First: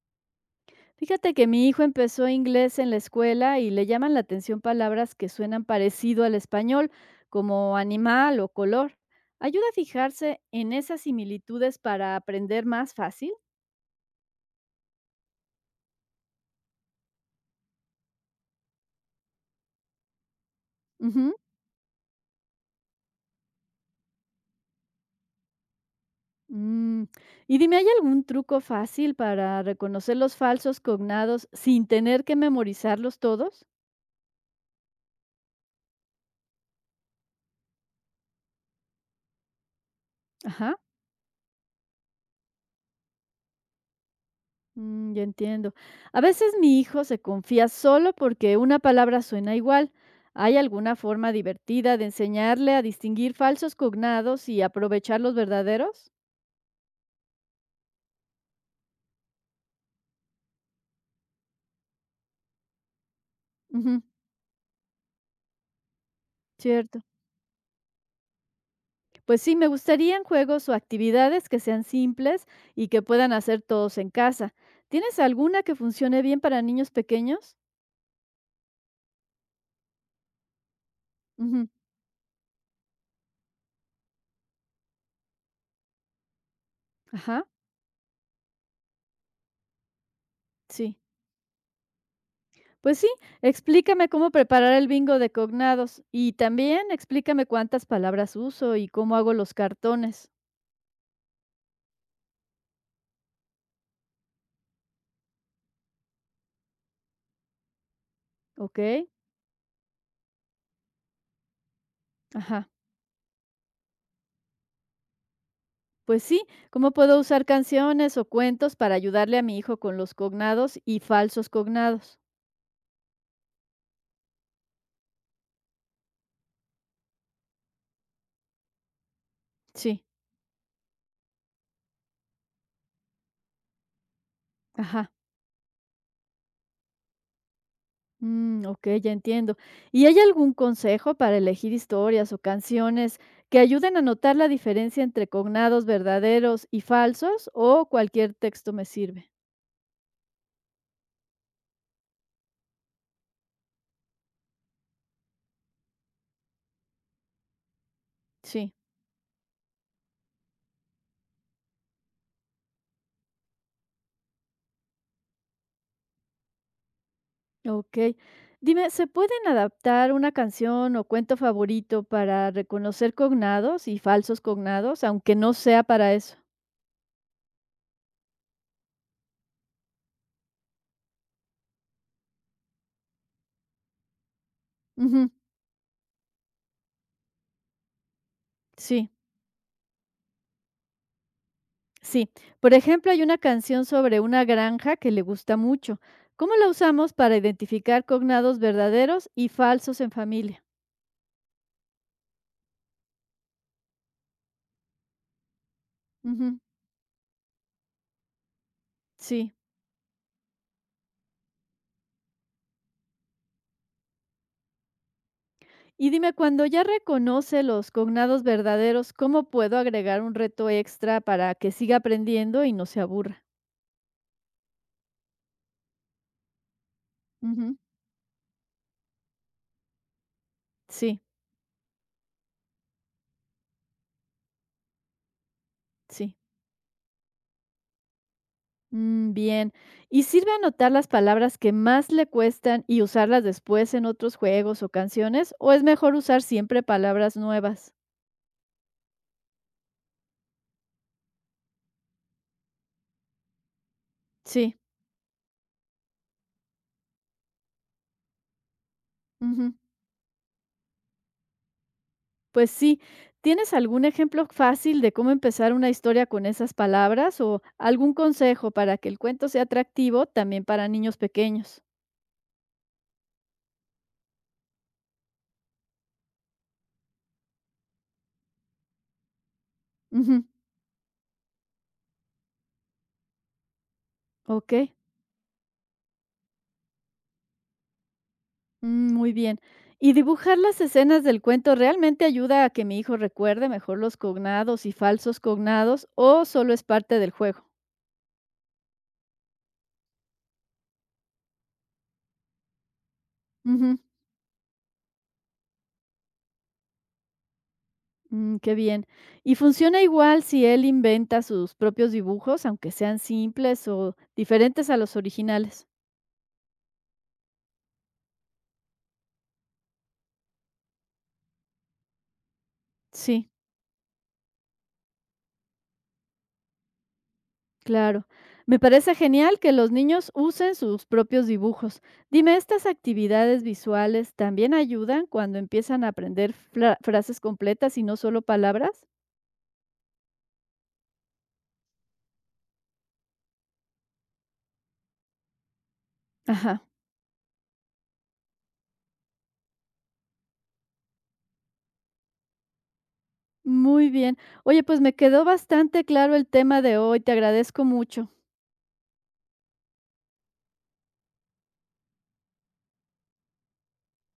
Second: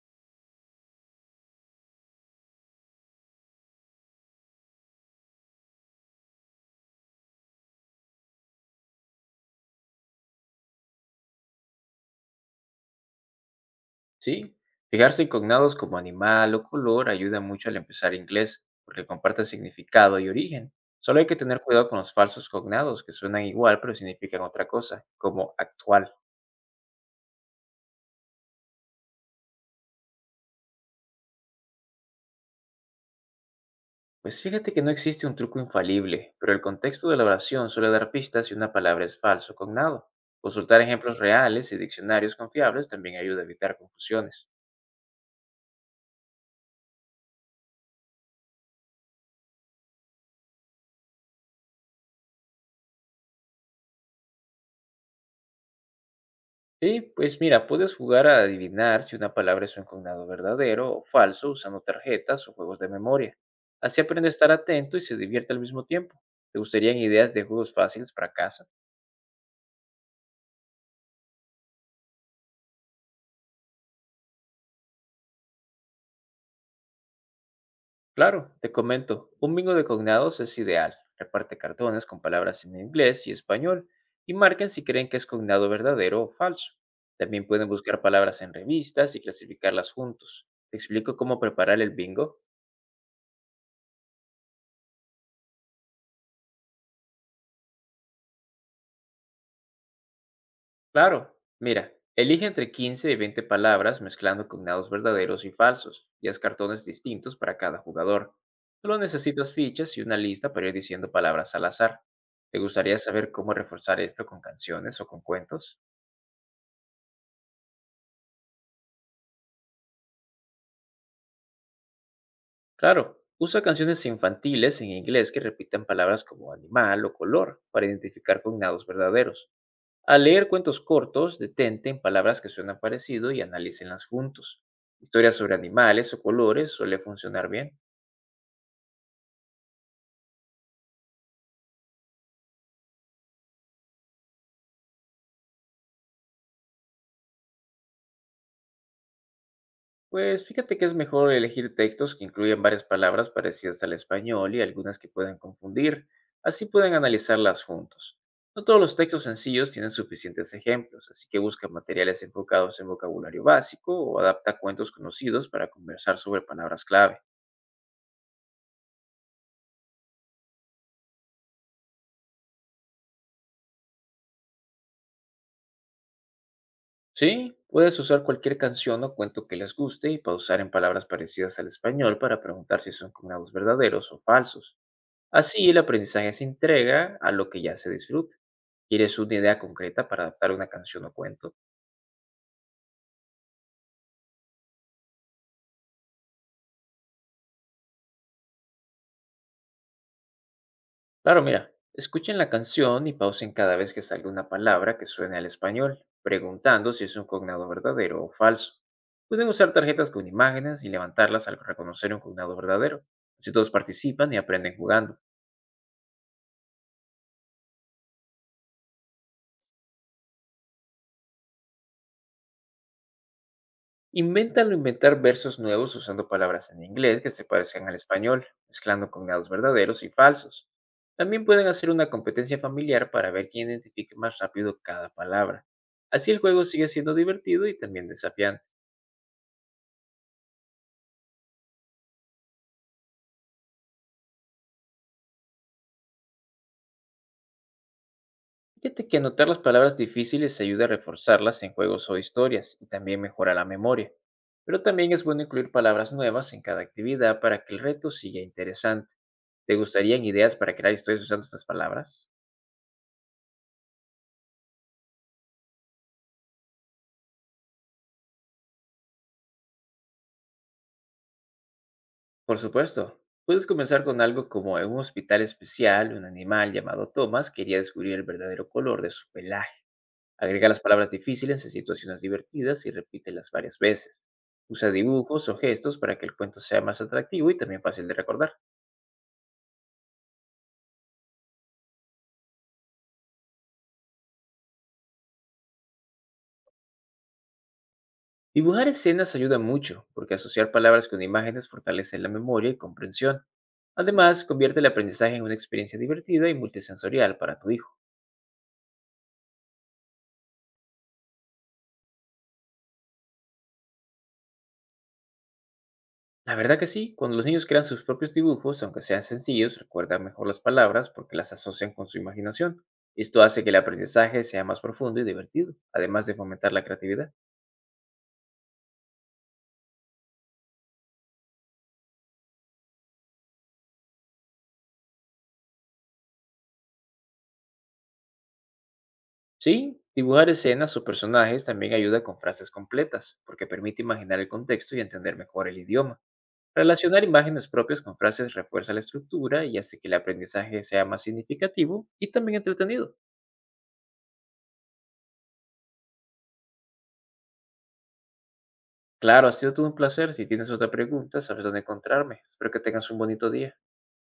Fíjate que mi hijo empezó inglés en la escuela y le llaman la atención palabras que suenan parecido al español, como animal o color. ¿Ayuda a fijarse en esas similitudes para aprender más fácil? Sí, fijarse en cognados como animal o color ayuda mucho al empezar inglés, porque comparten significado y origen. Solo hay Ujú. que tener cuidado con los falsos cognados, que suenan igual pero significan otra cosa, como actual. Mm, Y dime, ¿hay algún truco fácil para reconocer los falsos cognados sin tener que memorizarlos todos? Pues fíjate que no existe un truco infalible, pero el contexto de la oración suele dar pistas si una palabra es falso cognado. Ajá. Consultar ejemplos reales y diccionarios confiables también ayuda a evitar confusiones. Mm, ya entiendo. A veces mi hijo se confía solo porque una palabra suena igual. ¿Hay alguna forma divertida de enseñarle a distinguir falsos cognados y aprovechar los verdaderos? Y pues mira, puedes jugar a adivinar si una palabra es un cognado verdadero o falso usando tarjetas o juegos de memoria. Así Ujú, aprende a estar atento y se divierte al mismo tiempo. ¿Te gustarían cierto. ideas de juegos fáciles para casa? Pues sí, me gustarían juegos o actividades que sean simples y que puedan hacer todos en casa. ¿Tienes alguna que funcione bien para niños pequeños? Claro, te comento, un bingo de cognados es ideal. Reparte Ujú, cartones con palabras en inglés y español y marquen si creen que es cognado verdadero o falso. También ajá, pueden buscar palabras en revistas y clasificarlas juntos. ¿Te sí. explico cómo preparar el bingo? Pues sí, explícame cómo preparar el bingo de cognados y también explícame cuántas palabras uso y cómo hago los cartones, Claro, mira, elige entre 15 y 20 palabras mezclando cognados verdaderos y falsos, y haz cartones distintos para cada jugador. ¿ok? Solo necesitas fichas y una lista para ir diciendo palabras al azar. ¿Te Ajá. gustaría saber cómo reforzar esto con canciones o con cuentos? Pues sí, ¿cómo puedo usar canciones o cuentos para ayudarle a mi hijo con los cognados y falsos cognados? Claro, usa canciones infantiles en inglés que repitan palabras como animal o color para identificar cognados verdaderos. Sí, Al leer cuentos cortos, detente en palabras que suenan parecido y analícenlas juntos. ajá. Historias sobre animales o colores suele funcionar bien. Mm, ok, ya entiendo. ¿Y hay algún consejo para elegir historias o canciones que ayuden a notar la diferencia entre cognados verdaderos y falsos o cualquier texto me sirve? Pues fíjate que es mejor elegir textos que incluyan varias palabras parecidas al español y algunas que puedan confundir. Así pueden analizarlas juntos. No Sí. todos los textos sencillos tienen suficientes ejemplos, así que busca materiales enfocados en vocabulario básico o adapta cuentos conocidos para conversar sobre palabras clave. Ok. Dime, ¿se pueden adaptar una canción o cuento favorito para reconocer cognados y falsos cognados, aunque no sea para eso? Sí, puedes usar cualquier canción o cuento que les guste y pausar en palabras parecidas al español para preguntar si son combinados verdaderos o falsos. Ujú, Así, el aprendizaje se entrega a lo que ya se disfruta. sí, ¿Quieres una idea concreta para adaptar una canción o cuento? sí. Por ejemplo, hay una canción sobre una granja que le gusta mucho. ¿Cómo la usamos para identificar cognados verdaderos y falsos en familia? Claro, mira, escuchen la canción y pausen cada vez que salga una palabra que suene al español, Ujú, preguntando si es un cognado verdadero o falso. Pueden sí. usar tarjetas con imágenes y levantarlas al reconocer un cognado verdadero. Así todos participan y aprenden jugando. Y dime, cuando ya reconoce los cognados verdaderos, ¿cómo puedo agregar un reto extra para que siga aprendiendo y no se aburra? Inventan o inventar versos nuevos usando palabras en inglés que se Ujú, parezcan al español, mezclando cognados verdaderos y falsos. sí, También pueden hacer una competencia familiar para ver quién identifique más rápido cada palabra. Así sí. el juego sigue siendo divertido y también desafiante. Mm, bien. ¿Y sirve anotar las palabras que más le cuestan y usarlas después en otros juegos o canciones? ¿O es mejor usar siempre palabras nuevas? Fíjate que anotar las palabras difíciles ayuda a reforzarlas en juegos o historias y también mejora la memoria. Sí. Pero también es bueno incluir palabras nuevas en cada actividad para que el reto siga interesante. Ujú, ¿Te gustarían ideas para crear historias usando estas palabras? pues sí. ¿Tienes algún ejemplo fácil de cómo empezar una historia con esas palabras o algún consejo para que el cuento sea atractivo también para niños pequeños? Por supuesto, puedes comenzar con algo como en un hospital especial, un animal llamado Thomas quería descubrir el verdadero color de su pelaje. Ujú, Agrega las palabras difíciles en situaciones divertidas y repítelas varias veces. ok. Usa dibujos o gestos para que el cuento sea más atractivo y también fácil de recordar. Mm, muy bien. Y dibujar las escenas del cuento realmente ayuda a que mi hijo recuerde mejor los cognados y falsos cognados o solo es parte del juego. Dibujar escenas ayuda mucho, porque asociar palabras con imágenes fortalece la memoria y comprensión. Ujú, Además, convierte el aprendizaje en una experiencia divertida y multisensorial para tu hijo. mm, qué bien. ¿Y funciona igual si él inventa sus propios dibujos, aunque sean simples o diferentes a los originales? La verdad que sí, cuando los niños crean sus propios dibujos, aunque sean sencillos, recuerdan mejor las palabras porque las asocian con su imaginación. Esto Sí, hace que el aprendizaje sea más profundo y divertido, además de fomentar la creatividad. claro. Me parece genial que los niños usen sus propios dibujos. Dime, ¿estas actividades visuales también ayudan cuando empiezan a aprender frases completas y no solo palabras? Sí, dibujar escenas o personajes también ayuda con frases completas, porque permite imaginar el contexto y entender mejor el idioma. Ajá, Relacionar imágenes propias con frases refuerza la estructura y hace que el aprendizaje sea más significativo y también entretenido. muy bien. Oye, pues me quedó bastante claro el tema de hoy, te agradezco mucho. Claro, ha sido todo un placer. Si tienes otra pregunta, sabes dónde encontrarme. Espero que tengas un bonito día.